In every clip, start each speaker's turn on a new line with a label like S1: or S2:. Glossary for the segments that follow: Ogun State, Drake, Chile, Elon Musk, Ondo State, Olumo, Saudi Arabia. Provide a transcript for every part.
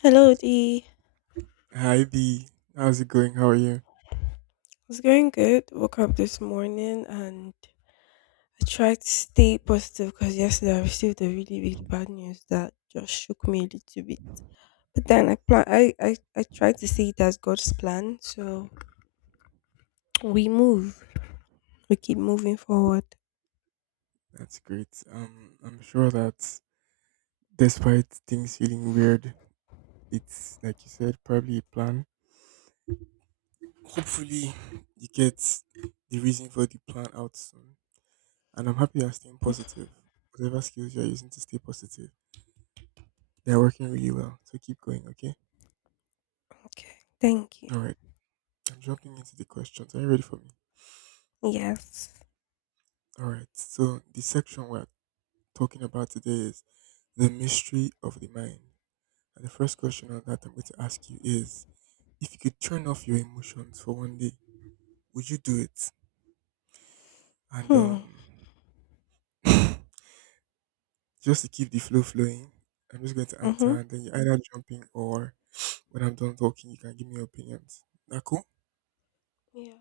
S1: Hello, D.
S2: Hi Dee, how's it going? How are you?
S1: It's going good. Woke up this morning and I tried to stay positive because yesterday I received a really, really bad news that just shook me a little bit. But then I plan I tried to see it as God's plan. So we move. We keep moving forward.
S2: That's great. I'm sure that despite things feeling weird, it's like you said, probably a plan. Hopefully, you get the reason for the plan out soon. And I'm happy you're staying
S1: Mhm.
S2: positive. Whatever skills you're using to stay positive, they're working really well. So keep going, okay?
S1: Okay. Thank you.
S2: All right. I'm jumping into the questions. Are you ready for me?
S1: Yes.
S2: All right. So the section we're talking about today is the mystery of the mind. And the first question on that I'm going to ask you is if you could turn off your emotions for one day, would you do it? And
S1: Hmm.
S2: just to keep the flow flowing, I'm just going to
S1: Mm-hmm.
S2: answer, and then you either jump in or when I'm done talking, you can give me your opinions. That cool?
S1: Yeah.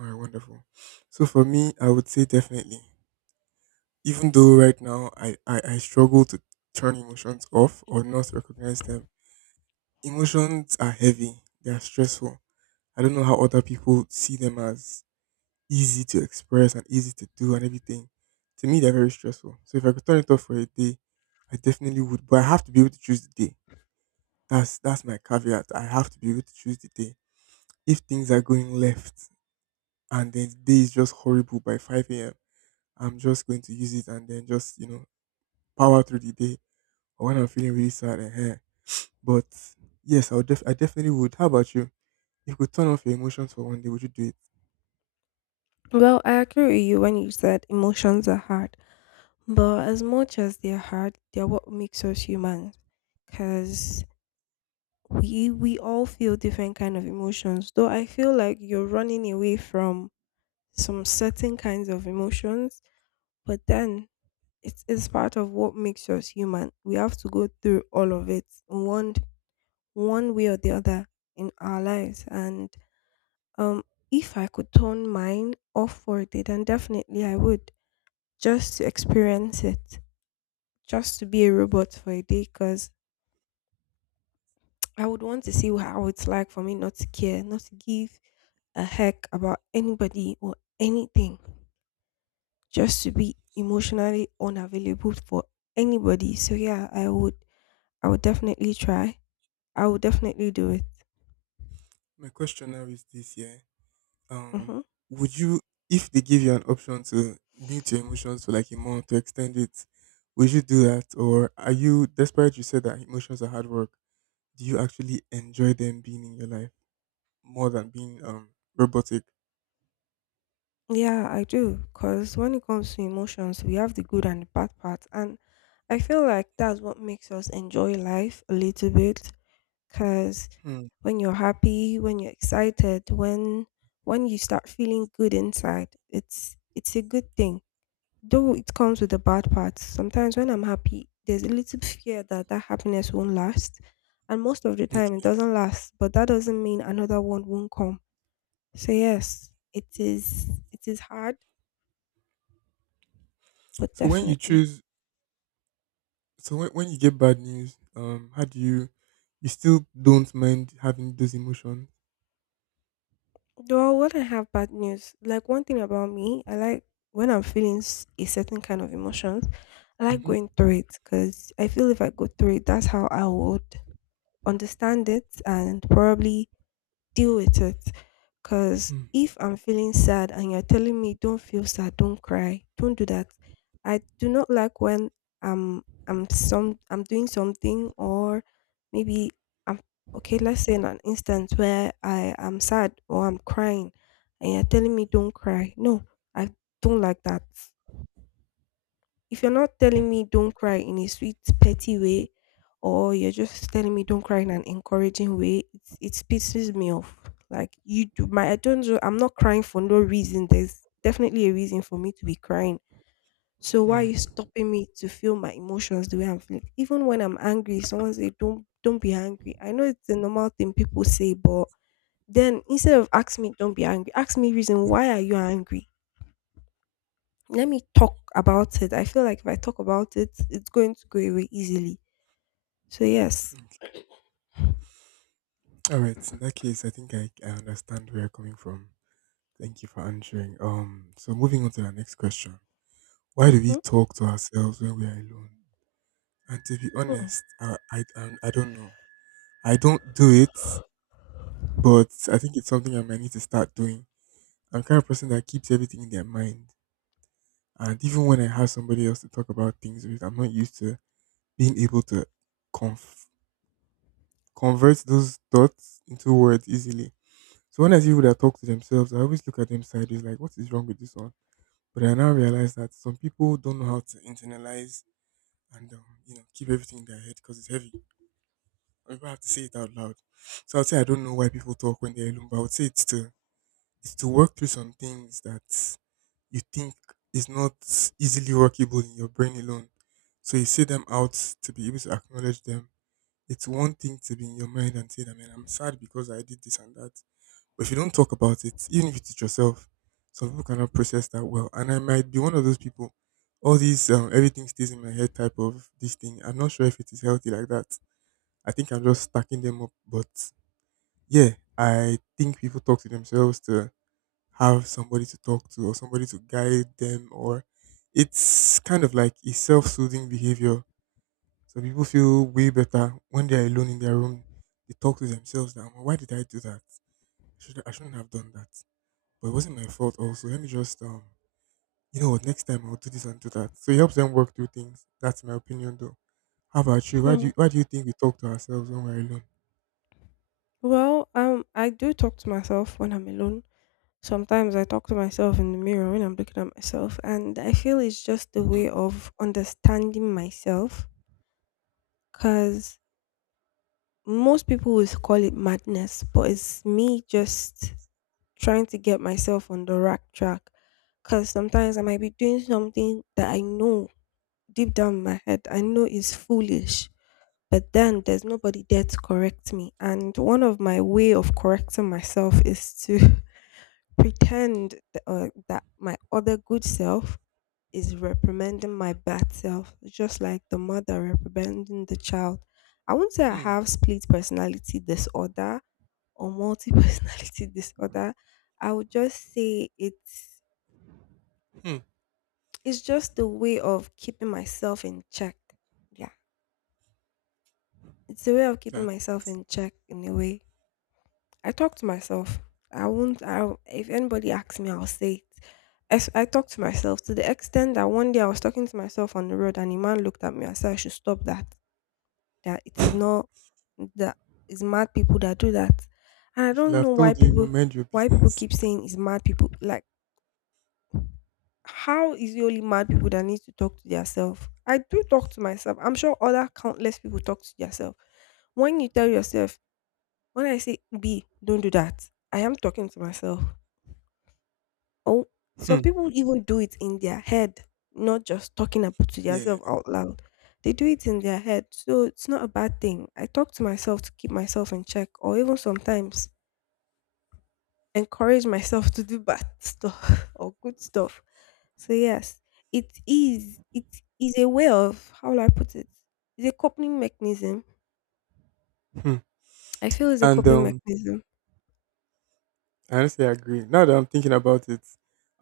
S2: All right, wonderful. So for me, I would say definitely. Even though right now I struggle to turn emotions off or not recognize them, emotions are heavy. They are stressful. I don't know how other people see them as easy to express and easy to do and everything. To me, they're very stressful. So if I could turn it off for a day, I definitely would. But I have to be able to choose the day. That's my caveat. I have to be able to choose the day. If things are going left and then the day is just horrible by 5 a.m., I'm just going to use it and then just power through the day. Or when I'm feeling really sad, and hair. But yes, I would. I definitely would. How about you? If you could turn off your emotions for one day, would you do it?
S1: Well, I agree with you when you said emotions are hard. But as much as they're hard, they're what makes us human. Because we all feel different kind of emotions, though I feel like you're running away from some certain kinds of emotions. But then it's part of what makes us human. We have to go through all of it one way or the other in our lives. And um if I could turn mine off for a day, then definitely I would. Just to experience it, just to be a robot for a day, because I would want to see how it's like for me not to care, not to give a heck about anybody or anything, just to be emotionally unavailable for anybody. So yeah, I would definitely try. I would definitely do it.
S2: My question now is this: Yeah, Um,
S1: Hmm.
S2: would you, if they give you an option to mute your emotions for like a month to extend it, would you do that, or are you despite you said that emotions are hard work? Do you actually enjoy them being in your life more than being robotic?
S1: Yeah, I do. Cause when it comes to emotions, we have the good and the bad part, and I feel like that's what makes us enjoy life a little bit. Cause
S2: Hmm.
S1: when you're happy, when you're excited, when you start feeling good inside, it's a good thing. Though it comes with the bad parts, sometimes when I'm happy, there's a little fear that that happiness won't last. And most of the time, it
S2: Okay.
S1: doesn't last, but that doesn't mean another one won't come. So, yes, it is hard, but
S2: So when you
S1: definitely.
S2: choose, so when you get bad news, how do you, you still don't mind having those emotions?
S1: Though, when I have bad news, like one thing about me, I like when I'm feeling a certain kind of emotions. I like
S2: Mm-hmm.
S1: going through it because I feel if I go through it, that's how I would understand it and probably deal with it. Because
S2: Hmm.
S1: if I'm feeling sad and you're telling me don't feel sad, don't cry, don't do that, I do not like when I'm I'm doing something, or maybe I'm okay, let's say in an instance where I am sad or I'm crying and you're telling me don't cry. No, I don't like that. If you're not telling me don't cry in a sweet, petty way, or you're just telling me don't cry in an encouraging way, it pisses me off. Like you do my I don't know, I'm not crying for no reason. There's definitely a reason for me to be crying. So why are
S2: Hmm.
S1: you stopping me to feel my emotions the way I'm feeling? Even when I'm angry, someone say don't be angry. I know it's a normal thing people say, but then instead of ask me don't be angry, ask me reason why are you angry? Let me talk about it. I feel like if I talk about it, it's going to go away easily. So yes.
S2: Okay. All right. In that case, I think I understand where you're coming from. Thank you for answering. So moving on to the next question. Why do we
S1: Mm-hmm.
S2: talk to ourselves when we are alone? And to be honest, I don't know. I don't do it, but I think it's something I might need to start doing. I'm the kind of person that keeps everything in their mind. And even when I have somebody else to talk about things with, I'm not used to being able to conf- convert those thoughts into words easily. So when I see people that talk to themselves, I always look at them sideways like, what is wrong with this one? But I now realize that some people don't know how to internalize and keep everything in their head because it's heavy. Or people have to say it out loud. So I'd say I don't know why people talk when they're alone, but I would say it's to work through some things that you think is not easily workable in your brain alone. So you say them out to be able to acknowledge them. It's one thing to be in your mind and say that man, I'm sad because I did this and that. But if you don't talk about it, even if you teach yourself, some people cannot process that well. And I might be one of those people. All these everything stays in my head type of this thing. I'm not sure if it is healthy like that. I think I'm just stacking them up. But yeah, I think people talk to themselves to have somebody to talk to or somebody to guide them or it's kind of like a self-soothing behavior. So people feel way better when they're alone in their room. They talk to themselves that, "Oh, why did I do that? Should I shouldn't have done that, but it wasn't my fault also. Let me just next time I'll do this and do that. So it helps them work through things. That's my opinion though. How about you?
S1: Hmm.
S2: Why do you think we talk to ourselves when we're alone?
S1: Well, I do talk to myself when I'm alone. Sometimes I talk to myself in the mirror when I'm looking at myself, and I feel it's just a
S2: Hmm,
S1: way of understanding myself. Cause most people would call it madness, but it's me just trying to get myself on the right track. Cause sometimes I might be doing something that I know deep down in my head, I know it's foolish, but then there's nobody there to correct me. And one of my way of correcting myself is to pretend that my other good self is reprimanding my bad self, just like the mother reprimanding the child. I won't say I
S2: hmm,
S1: have split personality disorder or multi personality disorder. I would just say it's
S2: hmm.
S1: it's just a way of keeping myself in check. Yeah. It's a way of keeping
S2: That
S1: myself in check in a way. I talk to myself. I won't. I if anybody asks me, I'll say it. I talk to myself to the extent that one day I was talking to myself on the road and a man looked at me and said I should stop that. That it is not that it's mad people that do that. And I
S2: you should
S1: don't know
S2: have
S1: why
S2: told you
S1: people
S2: mind your
S1: why people
S2: business.
S1: keep saying it's mad people. Like how is it only mad people that need to talk to themselves? I do talk to myself. I'm sure other countless people talk to themselves when you tell yourself. When I say B, don't do that, I am talking to myself. Oh, some
S2: Hmm.
S1: people even do it in their head, not just talking up to
S2: Yeah.
S1: themselves out loud. They do it in their head. So it's not a bad thing. I talk to myself to keep myself in check, or even sometimes encourage myself to do bad stuff or good stuff. So yes, it is a way of, how will I put it? It's a coping mechanism.
S2: Hmm.
S1: I feel it's a
S2: And
S1: coping mechanism.
S2: I honestly agree. Now that I'm thinking about it,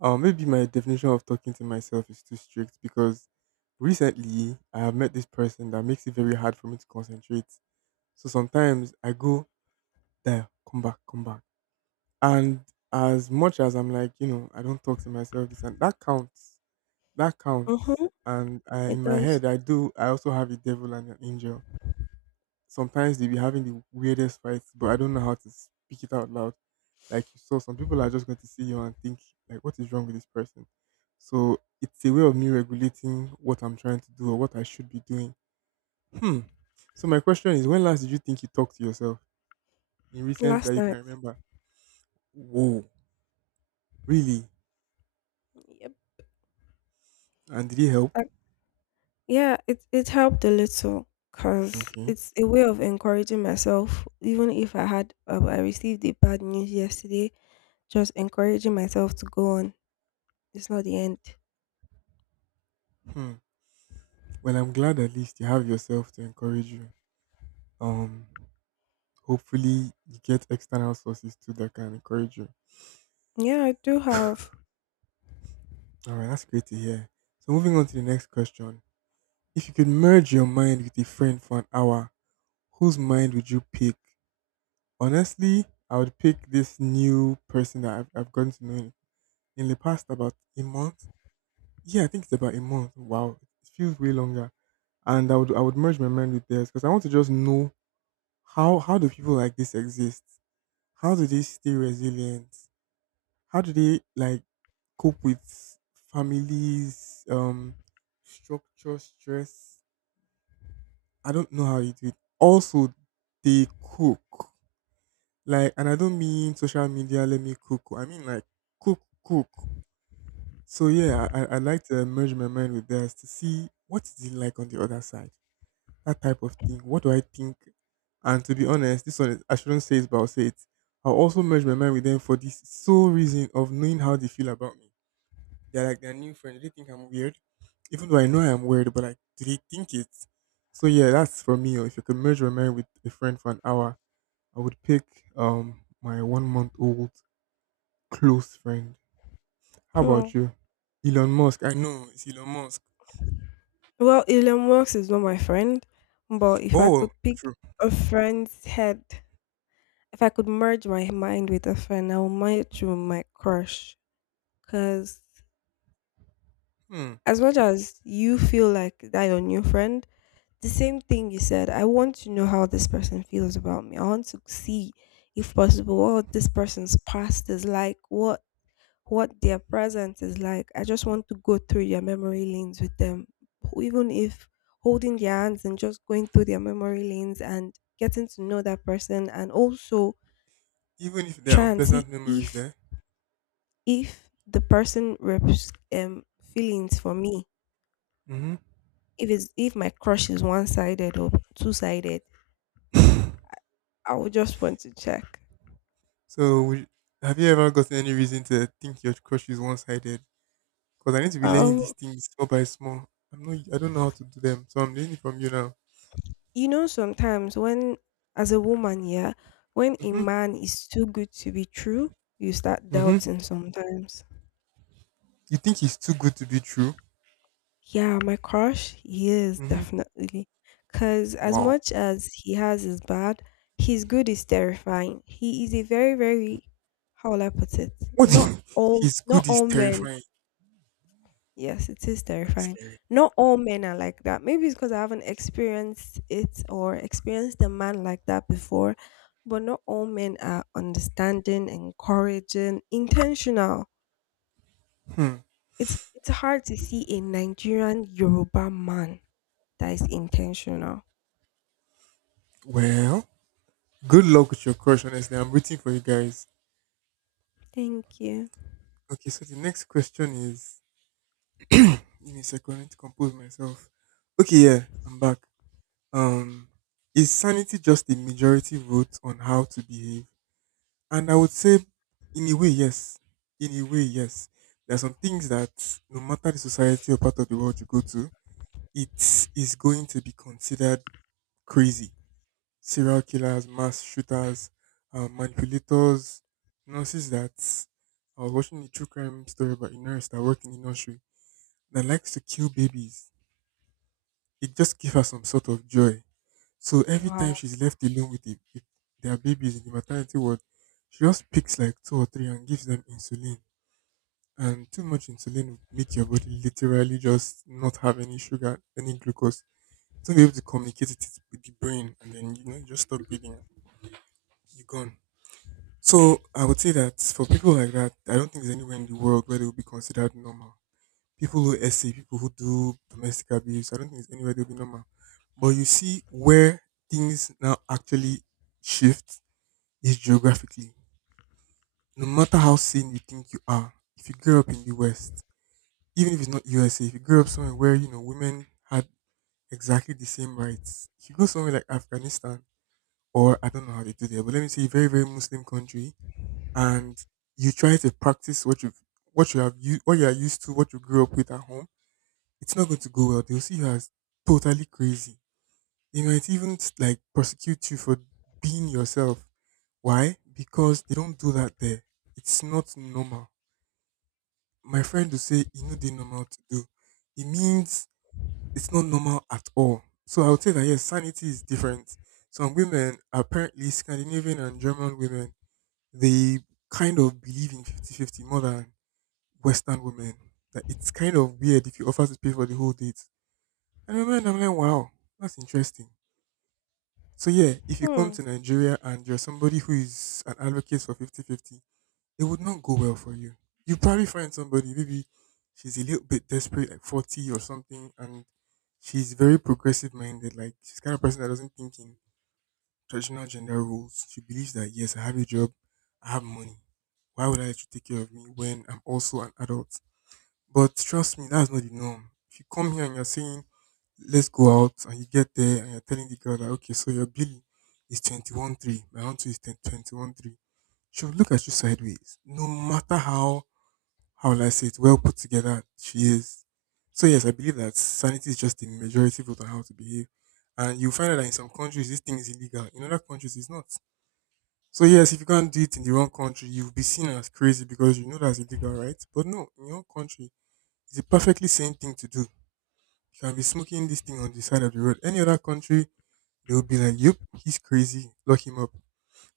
S2: maybe my definition of talking to myself is too strict because recently I have met this person that makes it very hard for me to concentrate. So sometimes I go there, come back, and as much as I'm like, you know, I don't talk to myself, this and that counts. That counts.
S1: Mm-hmm.
S2: And I,
S1: It
S2: in my
S1: does.
S2: head, I do. I also have a devil and an angel. Sometimes they be having the weirdest fights, but I don't know how to speak it out loud. Like you saw, some people are just going to see you and think, like, what is wrong with this person? So it's a way of me regulating what I'm trying to do or what I should be doing. Hmm. So my question is, when last did you think you talked to yourself in recent that
S1: Last
S2: you can
S1: night.
S2: remember? Whoa, really?
S1: Yep.
S2: And did it help?
S1: Yeah, it helped a little because
S2: Okay.
S1: it's a way of encouraging myself. Even if I received a bad news yesterday, just encouraging myself to go on. It's not the end.
S2: Hmm. Well, I'm glad at least you have yourself to encourage you. Um, hopefully you get external sources too that can encourage you.
S1: Yeah, I do have.
S2: All right, that's great to hear. So moving on to the next question: If you could merge your mind with a friend for an hour, whose mind would you pick? Honestly, I would pick this new person that I've gotten to know in the past about a month. Yeah, I think it's about a month. Wow, it feels way longer. And I would merge my mind with theirs because I want to just know how do people like this exist? How do they stay resilient? How do they like cope with families, structure, stress? I don't know how you do it. Also, they cook. Like, and I don't mean social media, let me cook. I mean like cook, cook. So yeah, I'd like to merge my mind with theirs to see what is it like on the other side. That type of thing. What do I think? And to be honest, this one is, I shouldn't say it, but I'll say it. I'll also merge my mind with them for this sole reason of knowing how they feel about me. They're like their new friend. Do they think I'm weird, even though I know I am weird. But like, do they think it? So yeah, that's for me. Or if you could merge my mind with a friend for an hour, I would pick my one month old close friend. How
S1: Hmm.
S2: about you? Elon Musk. I know it's Elon Musk.
S1: Well, Elon Musk is not my friend, but if I
S2: Oh,
S1: could pick
S2: true.
S1: a friend's head, if I could merge my mind with a friend, I would merge with my crush. Because
S2: Hmm.
S1: as much as you feel like that your new friend, the same thing you said. I want to know how this person feels about me. I want to see, if possible, what this person's past is like, what their present is like. I just want to go through their memory lanes with them, even if holding their hands and just going through their memory lanes and getting to know that person, and also
S2: Even if there are
S1: try and see
S2: unpleasant memories
S1: if
S2: there.
S1: the person reps feelings for me. If my crush is one sided or two sided,
S2: Mm-hmm.
S1: I would just want to check.
S2: So, have you ever gotten any reason to think your crush is one sided? Because I need to be learning
S1: Um,
S2: these things small by small. I'm not. I don't know how to do them, so I'm learning from you now.
S1: sometimes when, as a woman, yeah, when a
S2: Mhm.
S1: man is too good to be true, you start
S2: Mhm.
S1: doubting sometimes.
S2: You think he's too good to be true?
S1: Yeah, my crush, yes,
S2: Mhm.
S1: definitely. Because as
S2: Wow.
S1: much as he has is bad, his good is terrifying. He is a very, very, how will I put it?
S2: What?
S1: Not all,
S2: He's
S1: not
S2: good is
S1: all men.
S2: terrifying
S1: Yes, it is
S2: and
S1: terrifying.
S2: scary.
S1: Not all men are like that. Maybe it's because I haven't experienced it or experienced a man like that before. But not all men are understanding, encouraging, intentional.
S2: Hmm.
S1: It's hard to see a Nigerian Yoruba man that is intentional.
S2: Well, good luck with your crush. Honestly, I'm rooting for you guys.
S1: Thank you.
S2: Okay, so the next question is. Give me a second. I need to compose myself. Okay, yeah, I'm back. Um, is sanity just a majority vote on how to behave? And I would say, in a way, yes. In a way, yes. There are some things that, no matter the society or part of the world you go to, it is going to be considered crazy. Serial killers, mass shooters, manipulators, nurses that I was watching a true crime story about a nurse that worked in the nursery that likes to kill babies. It just gives her some sort of joy. So every time
S1: Wow.
S2: she's left alone with, with their babies in the maternity ward, she just picks like two or three and gives them insulin. And too much insulin will make your body literally just not have any sugar, any glucose. It's not be able to communicate it with the brain, and then you know you just stop breathing. You're gone. So I would say that for people like that, I don't think there's anywhere in the world where they will be considered normal people who essay, people who do domestic abuse. I don't think it's anywhere they'll be normal. But you see where things now actually shift is geographically. No matter how sane you think you are, if you grew up in the West, even if it's not USA, if you grew up somewhere where, you know, women had exactly the same rights, if you go somewhere like Afghanistan, or I don't know how they do there, but let me say a very, very Muslim country, and you try to practice what you are used to, what you grew up with at home, it's not going to go well. They'll see you as totally crazy. They might even like prosecute you for being yourself. Why? Because they don't do that there. It's not normal. My friend will say, you know, they normal to do. It means it's not normal at all. So I would say that yes, sanity is different. Some women, apparently Scandinavian and German women, they kind of believe in 50-50 more than Western women. That it's kind of weird if you offer to pay for the whole date. And I remember like, I'm like, wow, that's interesting. So yeah, if you come
S1: Hmm.
S2: to Nigeria and you're somebody who is an advocate for 50-50, it would not go well for you. You probably find somebody, maybe she's a little bit desperate, like 40 or something, and she's very progressive minded. Like she's the kind of person that doesn't think in traditional gender roles. She believes that yes, I have a job, I have money. Why would I let you take care of me when I'm also an adult? But trust me, that's not the norm. If you come here and you're saying, let's go out, and you get there and you're telling the girl that, okay, so your bill is 21.3, my own too is 21.3, she'll look at you sideways, no matter how will I say it, well put together she is. So, yes, I believe that sanity is just the majority vote on how to behave. And you find out that in some countries, this thing is illegal. In other countries, it's not. So, yes, if you can't do it in the wrong country, you'll be seen as crazy because you know that's illegal, right? But no, in your country, it's a perfectly sane thing to do. You can be smoking this thing on the side of the road. Any other country, they will be like, "Yep, he's crazy. Lock him up."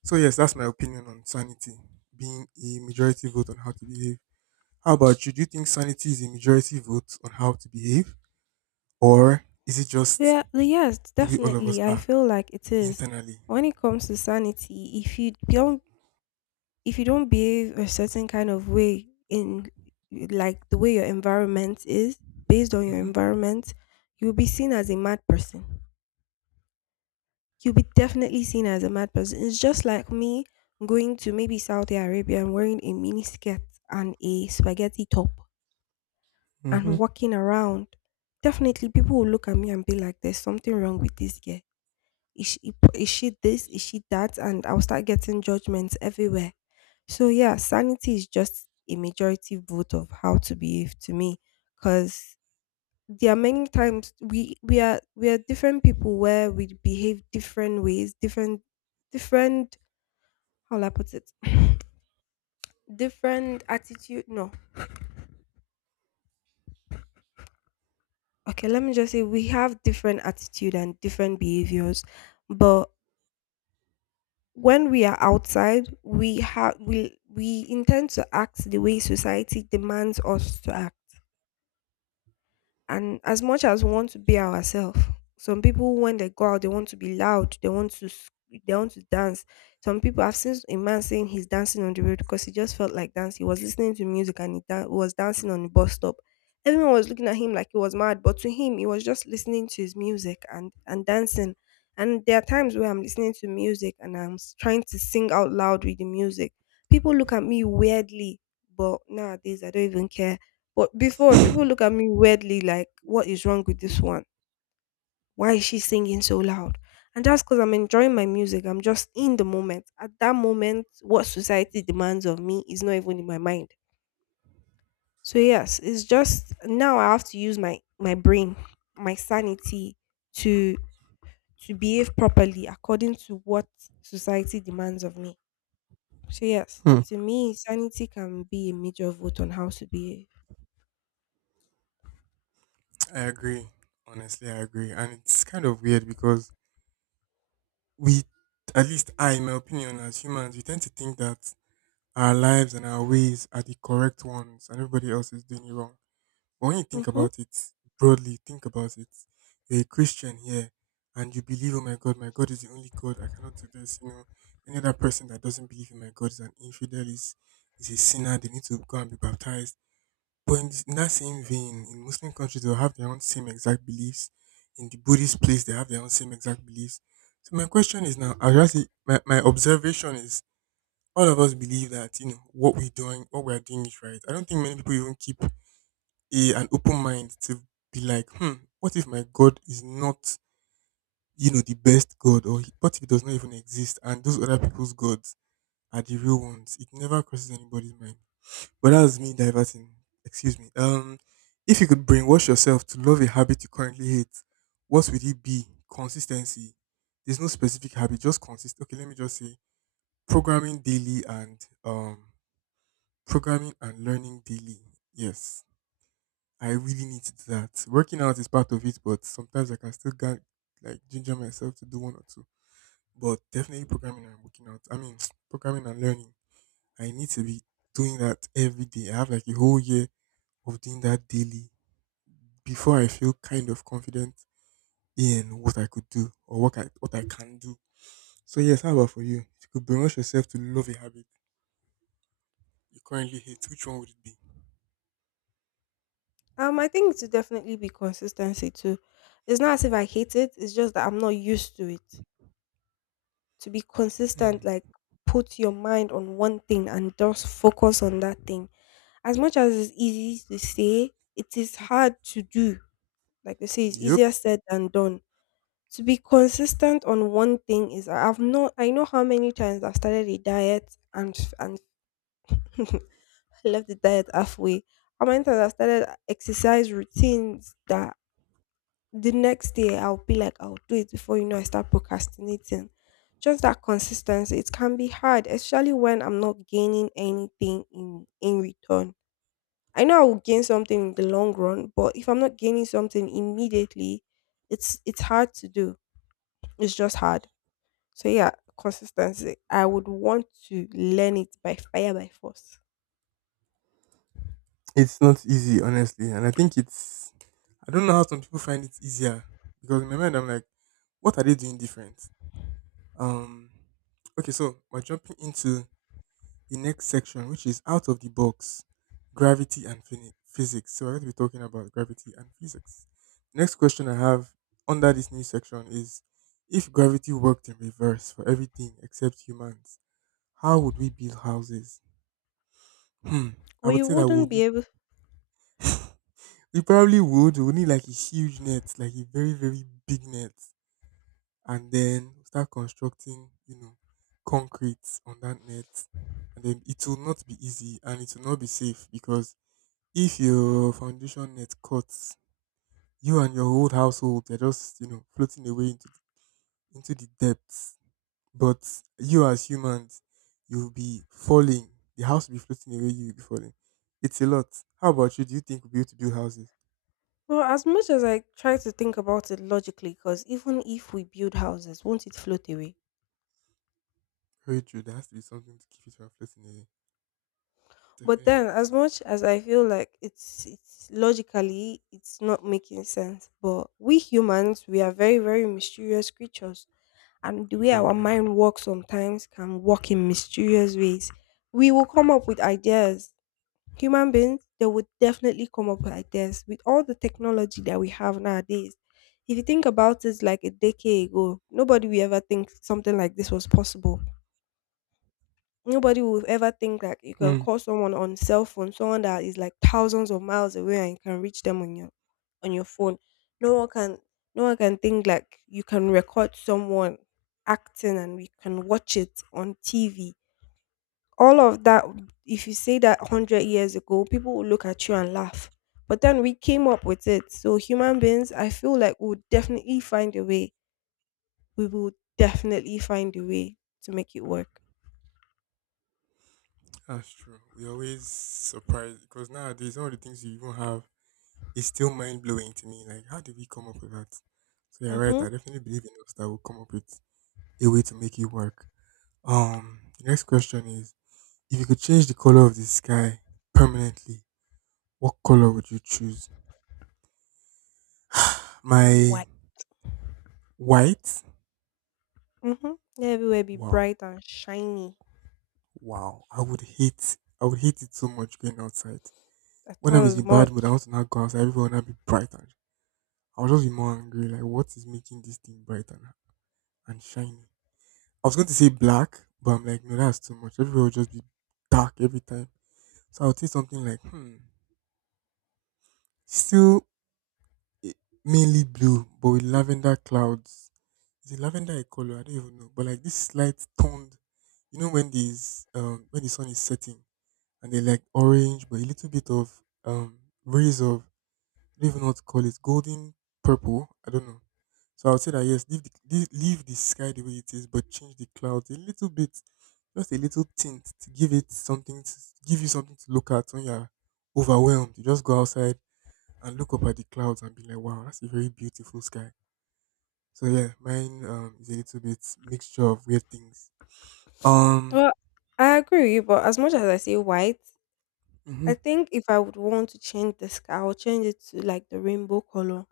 S2: So yes, that's my opinion on sanity being a majority vote on how to behave. How about you? Do you think sanity is a majority vote on how to behave, or is it just
S1: Yeah, yes,
S2: the way all of us
S1: definitely. I
S2: are
S1: feel like it is.
S2: internally?
S1: When it comes to sanity, if you don't behave a certain kind of way in, like, the way your environment is, based on your
S2: hmm
S1: environment, you'll be seen as a mad person. You'll be definitely seen as a mad person. It's just like me going to maybe Saudi Arabia and wearing a mini skirt and a spaghetti top
S2: hmm
S1: and walking around. Definitely people will look at me and be like, there's something wrong with this girl. Is she, is she this, is she that? And I'll start getting judgments everywhere. So yeah, sanity is just a majority vote of how to behave to me, because there are many times we are different people where we behave different ways, different how will I put it, different attitude. No, okay, let me just say we have different attitude and different behaviors, but when we are outside, we have we intend to act the way society demands us to act. And as much as we want to be ourselves, some people when they go out, they want to be loud, they want to dance. Some people, I've seen a man saying he's dancing on the road because he just felt like dance. He was listening to music and he was dancing on the bus stop. Everyone was looking at him like he was mad, but to him, he was just listening to his music and dancing. And there are times where I'm listening to music and I'm trying to sing out loud with the music. People look at me weirdly, but nowadays I don't even care. But before, people look at me weirdly like, what is wrong with this one? Why is she singing so loud? And that's because I'm enjoying my music. I'm just in the moment. At that moment, what society demands of me is not even in my mind. So yes, it's just now I have to use my brain, my sanity to to behave properly according to what society demands of me. So yes,
S2: Hmm.
S1: to me, sanity can be a major vote on how to behave.
S2: I agree. Honestly, I agree, and it's kind of weird because we, at least I, in my opinion, as humans, we tend to think that our lives and our ways are the correct ones and everybody else is doing it wrong. But when you think
S1: Mhm.
S2: about it broadly, think about it. You're a Christian here and you believe, oh my God is the only God. I cannot do this. You know, any other person that doesn't believe in my God is an infidel, is a sinner. They need to go and be baptized. In that same vein, in Muslim countries, they'll have their own same exact beliefs. In the Buddhist place, they have their own same exact beliefs. So my question is now, my observation is all of us believe that you know what we're doing is right. I don't think many people even keep a an open mind to be like, hmm, what if my God is not, you know, the best God, what if he does not even exist, and those other people's gods are the real ones? It never crosses anybody's mind. But that's me diverting. Excuse me. If you could brainwash yourself to love a habit you currently hate, what would it be? Consistency. There's no specific habit, just consist. Okay, let me just say programming daily and um programming and learning daily. Yes, I really need to do that. Working out is part of it, but sometimes I can still get like ginger myself to do one or two. But definitely programming and working out. I mean, programming and learning. I need to be doing that every day. I have like a whole year of doing that daily before I feel kind of confident in what I could do or what I can do. So yes, how about for you? If you could brainwash yourself to love a habit you currently hate, which one would it be?
S1: I think it would definitely be consistency too. It's not as if I hate it, it's just that I'm not used to it. To be
S2: Hmm.
S1: consistent, like put your mind on one thing and just focus on that thing. As much as it's easy to say, it is hard to do. Like they say, it's
S2: Yup.
S1: easier said than done. To be consistent on one thing is I've not I know how many times I've started a diet and I left the diet halfway. How many times I've started exercise routines that the next day I'll be like, I'll do it before I start procrastinating. Just that consistency. It can be hard, especially when I'm not gaining anything in return. I know I will gain something in the long run, but if I'm not gaining something immediately, it's hard to do. It's just hard. So yeah, consistency. I would want to learn it by fire by force.
S2: It's not easy, honestly. And I think it's, I don't know how some people find it easier because in my mind, I'm like, what are they doing different? Um, okay, so we're jumping into the next section, which is out of the box gravity and physics. So, we're going to be talking about gravity and physics. Next question I have under this new section is if gravity worked in reverse for everything except humans, how would we build houses? Hmm, I
S1: We
S2: would say that we
S1: wouldn't
S2: would need.
S1: be able.
S2: We probably would. We would need like a huge net, like a very, very big net, and then start constructing, you know, concrete on that net. And then it will not be easy and it will not be safe because if your foundation net cuts, you and your whole household are just, you know, floating away into into the depths. But you as humans, you'll be falling. The house will be floating away, you'll be falling. It's a lot. How about you? Do you think we'll be able to build houses?
S1: Well, as much as I try to think about it logically, because even if we build houses, won't it float away?
S2: Very true. There has to be something to keep it from floating away.
S1: But
S2: Definitely has
S1: then,
S2: to be
S1: as
S2: something.
S1: much as I feel like it's logically it's not making sense, but we humans we are very, very mysterious creatures, and the way
S2: Very,
S1: our
S2: very.
S1: mind works sometimes can work in mysterious ways. We will come up with ideas. Human beings they would definitely come up with ideas with all the technology that we have nowadays. If you think about it, like a decade ago, nobody would ever think something like this was possible. Nobody will ever think that you can
S2: Hmm.
S1: call someone on cell phone, someone that is like thousands of miles away, and you can reach them on your phone. No one can no one can think like you can record someone acting and we can watch it on TV. All of that, if you say that 100 years ago, people will look at you and laugh. But then we came up with it. So human beings, I feel like we'll definitely find a way. We will definitely find a way to make it work.
S2: That's true. We always surprised because nowadays some of the things you even have is still mind blowing to me. Like, how did we come up with that? So you're right.
S1: Mm-hmm.
S2: I definitely believe in us that will come up with a way to make it work. The next question is: if you could change the color of the sky permanently, what color would you choose? My
S1: Why?
S2: White.
S1: Mhm. Everywhere be
S2: Wow,
S1: bright and shiny.
S2: wow. I would hate. I would hate it so much going outside.
S1: I
S2: When I'm
S1: thought as
S2: in bad mood, I
S1: much.
S2: want to not go outside. Everyone will now be bright and I'll just be more angry. Like, what is making this thing bright and shiny? I was going to say black, but I'm like, no, that's too much. Everyone will just be dark every time. So I'll say something like, still eh, mainly blue, but with lavender clouds. Is it lavender a color? I don't even know. But like this slight toned, you know, when this when the sun is setting and they like orange, but a little bit of um rays of don't even know what to call it, golden purple. I don't know. So I would say that yes, leave the leave the sky the way it is, but change the clouds a little bit, just a little tint to give it something to give you something to look at when you're overwhelmed. You just go outside and look up at the clouds and be like, wow, that's a very beautiful sky. So yeah, mine is a little bit mixture of weird things. Um,
S1: Well, I agree with you, but as much as I say white,
S2: hmm.
S1: I think if I would want to change the sky, I would change it to like the rainbow color.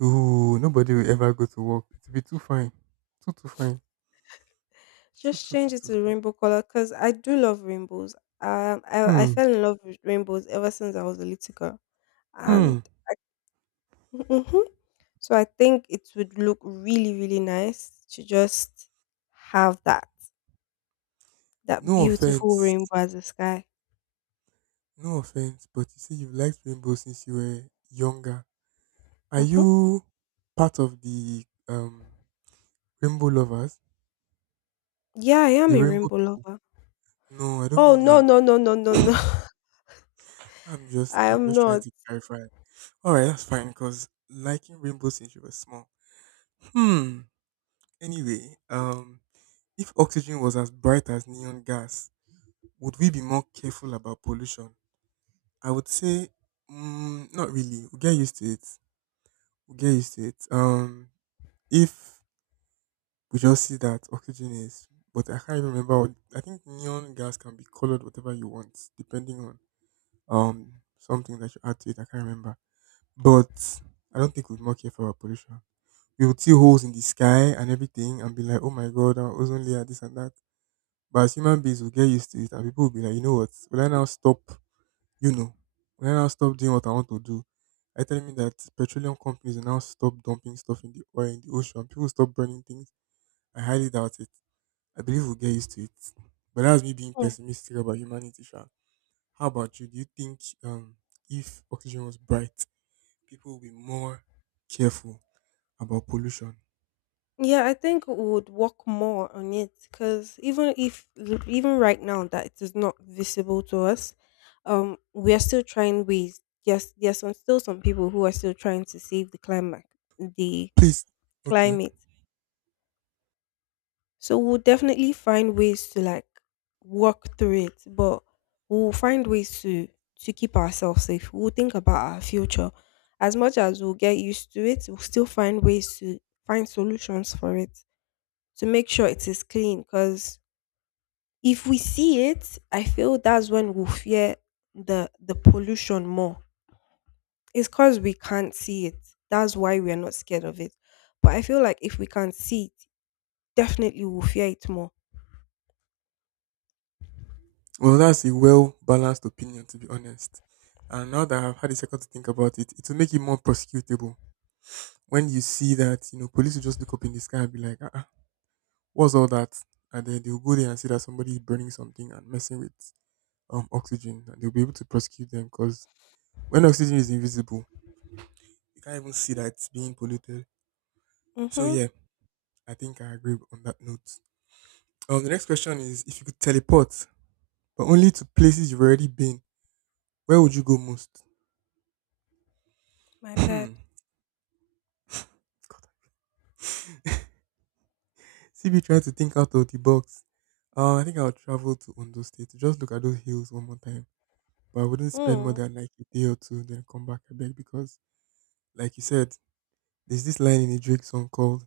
S2: Ooh, nobody will ever go to work. It'll be too fine, too fine,
S1: Just change it
S2: too
S1: to the
S2: fine.
S1: rainbow color because I do love rainbows. I
S2: Hmm.
S1: fell in love with rainbows ever since I was a little girl,
S2: Hmm.
S1: and hmm, so I think it would look really, really nice to just have that
S2: No
S1: beautiful
S2: offense,
S1: rainbow as a sky.
S2: no offense, but you say you've liked rainbow since you were younger. Are
S1: Hmm.
S2: you part of the rainbow lovers,
S1: Yeah, I am
S2: the
S1: a
S2: rainbow
S1: rainbow
S2: people?
S1: lover.
S2: No, I don't
S1: Oh,
S2: mean
S1: no,
S2: like.
S1: no, no, no, no, no. I
S2: I'm
S1: am
S2: just trying
S1: not.
S2: to clarify. All right, that's fine. Cause liking rainbow since you were small. Hmm. Anyway, if oxygen was as bright as neon gas, would we be more careful about pollution? I would say, mm, not really. We will get used to it. If we just see that oxygen is, but I can't even remember. What, I think neon gas can be colored whatever you want, depending on um something that you add to it. I can't remember, but I don't think we'd more care for our pollution. We would see holes in the sky and everything, and be like, "Oh my god, our ozone layer, this and that." But as human beings, we'll get used to it, and people will be like, "You know what? Will I now stop? You know, will I now stop doing what I want to do?" I tell me that petroleum companies will now stop dumping stuff in the oil in the ocean. People will stop burning things. I highly doubt it. I believe we'll get used to it. But that's me being
S1: Oh.
S2: pessimistic about humanity, Sha. How about you? Do you think if oxygen was bright, people would be more careful about pollution?
S1: Yeah, I think we would work more on it because even if even right now that it is not visible to us, we are still trying ways. Yes, there are some, still some people who are still trying to save the climate, the
S2: Please. Okay.
S1: climate. So we'll definitely find ways to like work through it, but we'll find ways to keep ourselves safe. We'll think about our future. As much as we'll get used to it, we'll still find ways to find solutions for it to make sure it is clean. Because if we see it, I feel that's when we'll fear the pollution more. It's because we can't see it. That's why we are not scared of it. But I feel like if we can see it, definitely we'll fear it more.
S2: Well, that's a well balanced opinion, to be honest. And now that I've had a second to think about it, it will make it more prosecutable. When you see that, you know, police will just look up in the sky and be like, ah, ah, what's all that? And then they'll go there and see that somebody is burning something and messing with oxygen. And they'll be able to prosecute them because when oxygen is invisible, you can't even see that it's being polluted. So
S1: Mm-hmm.
S2: yeah, I think I agree on that note. The next question is if you could teleport, but only to places you've already been, where would you go most?
S1: My
S2: Hmm.
S1: bad.
S2: CB trying to think out of the box. I think I'll travel to Ondo State. To Just look at those hills one more time. But I wouldn't spend more
S1: Hmm.
S2: than like a day or two, then come back I beg because, like you said, there's this line in a Drake song called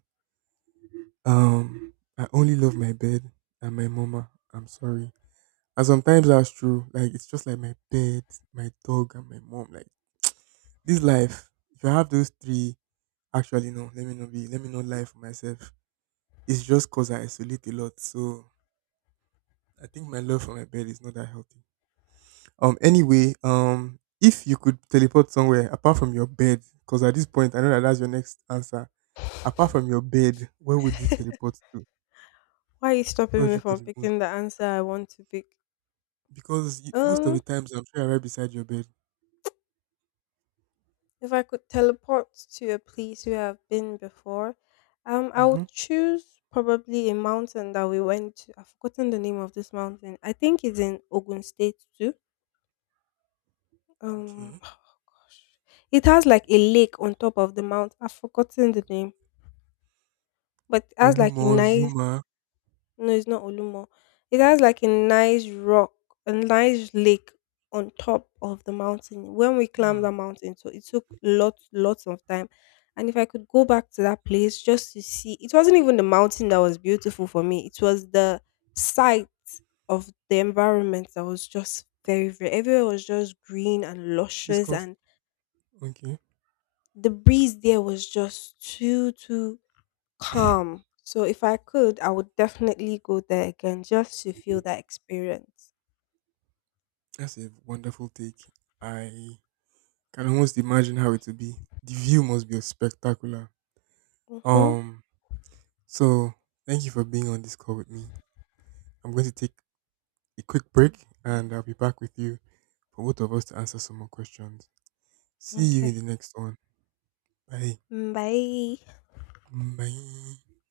S2: "I only love my bed and my mama." I'm sorry. And sometimes that's true. Like it's just like my bed, my dog, and my mom. Like this life, if I have those three, actually no, let me not lie for myself. It's just cause I isolate a lot. So I think my love for my bed is not that healthy. Anyway, if you could teleport somewhere apart from your bed, cause at this point I know that that's your next answer. Apart from your bed, where would you teleport to?
S1: Why are you
S2: Where
S1: stopping
S2: would
S1: me
S2: you go
S1: from
S2: the most?
S1: picking the answer I want to pick?
S2: Because most of the
S1: Um,
S2: times I'm sure you're right beside your bed.
S1: if I could teleport to a place where I've been before, I
S2: Mm-hmm.
S1: would choose probably a mountain that we went to. I've forgotten the name of this mountain. I think it's in Ogun State too. Um,
S2: Okay.
S1: gosh, it has like a lake on top of the mount. I've forgotten the name, but it has like
S2: Olumo,
S1: a nice.
S2: Zuma,
S1: No, it's not Olumo. It has like a nice rock, a nice lake on top of the mountain. When we climbed
S2: Hmm.
S1: that mountain, so it took lots, lots of time. And if I could go back to that place just to see, it wasn't even the mountain that was beautiful for me. It was the sight of the environment that was just very, very. Everywhere was just green and
S2: This
S1: luscious,
S2: cough.
S1: and
S2: Okay.
S1: the breeze there was just too, too calm. So if I could, I would definitely go there again just to feel that experience.
S2: That's a wonderful take. I can almost imagine how it would be. The view must be spectacular.
S1: Mm-hmm.
S2: Um. So thank you for being on this call with me. I'm going to take a quick break, and I'll be back with you for both of us to answer some more questions. See you in
S1: Okay.
S2: the next one. Bye.
S1: Mm, bye.
S2: Bye.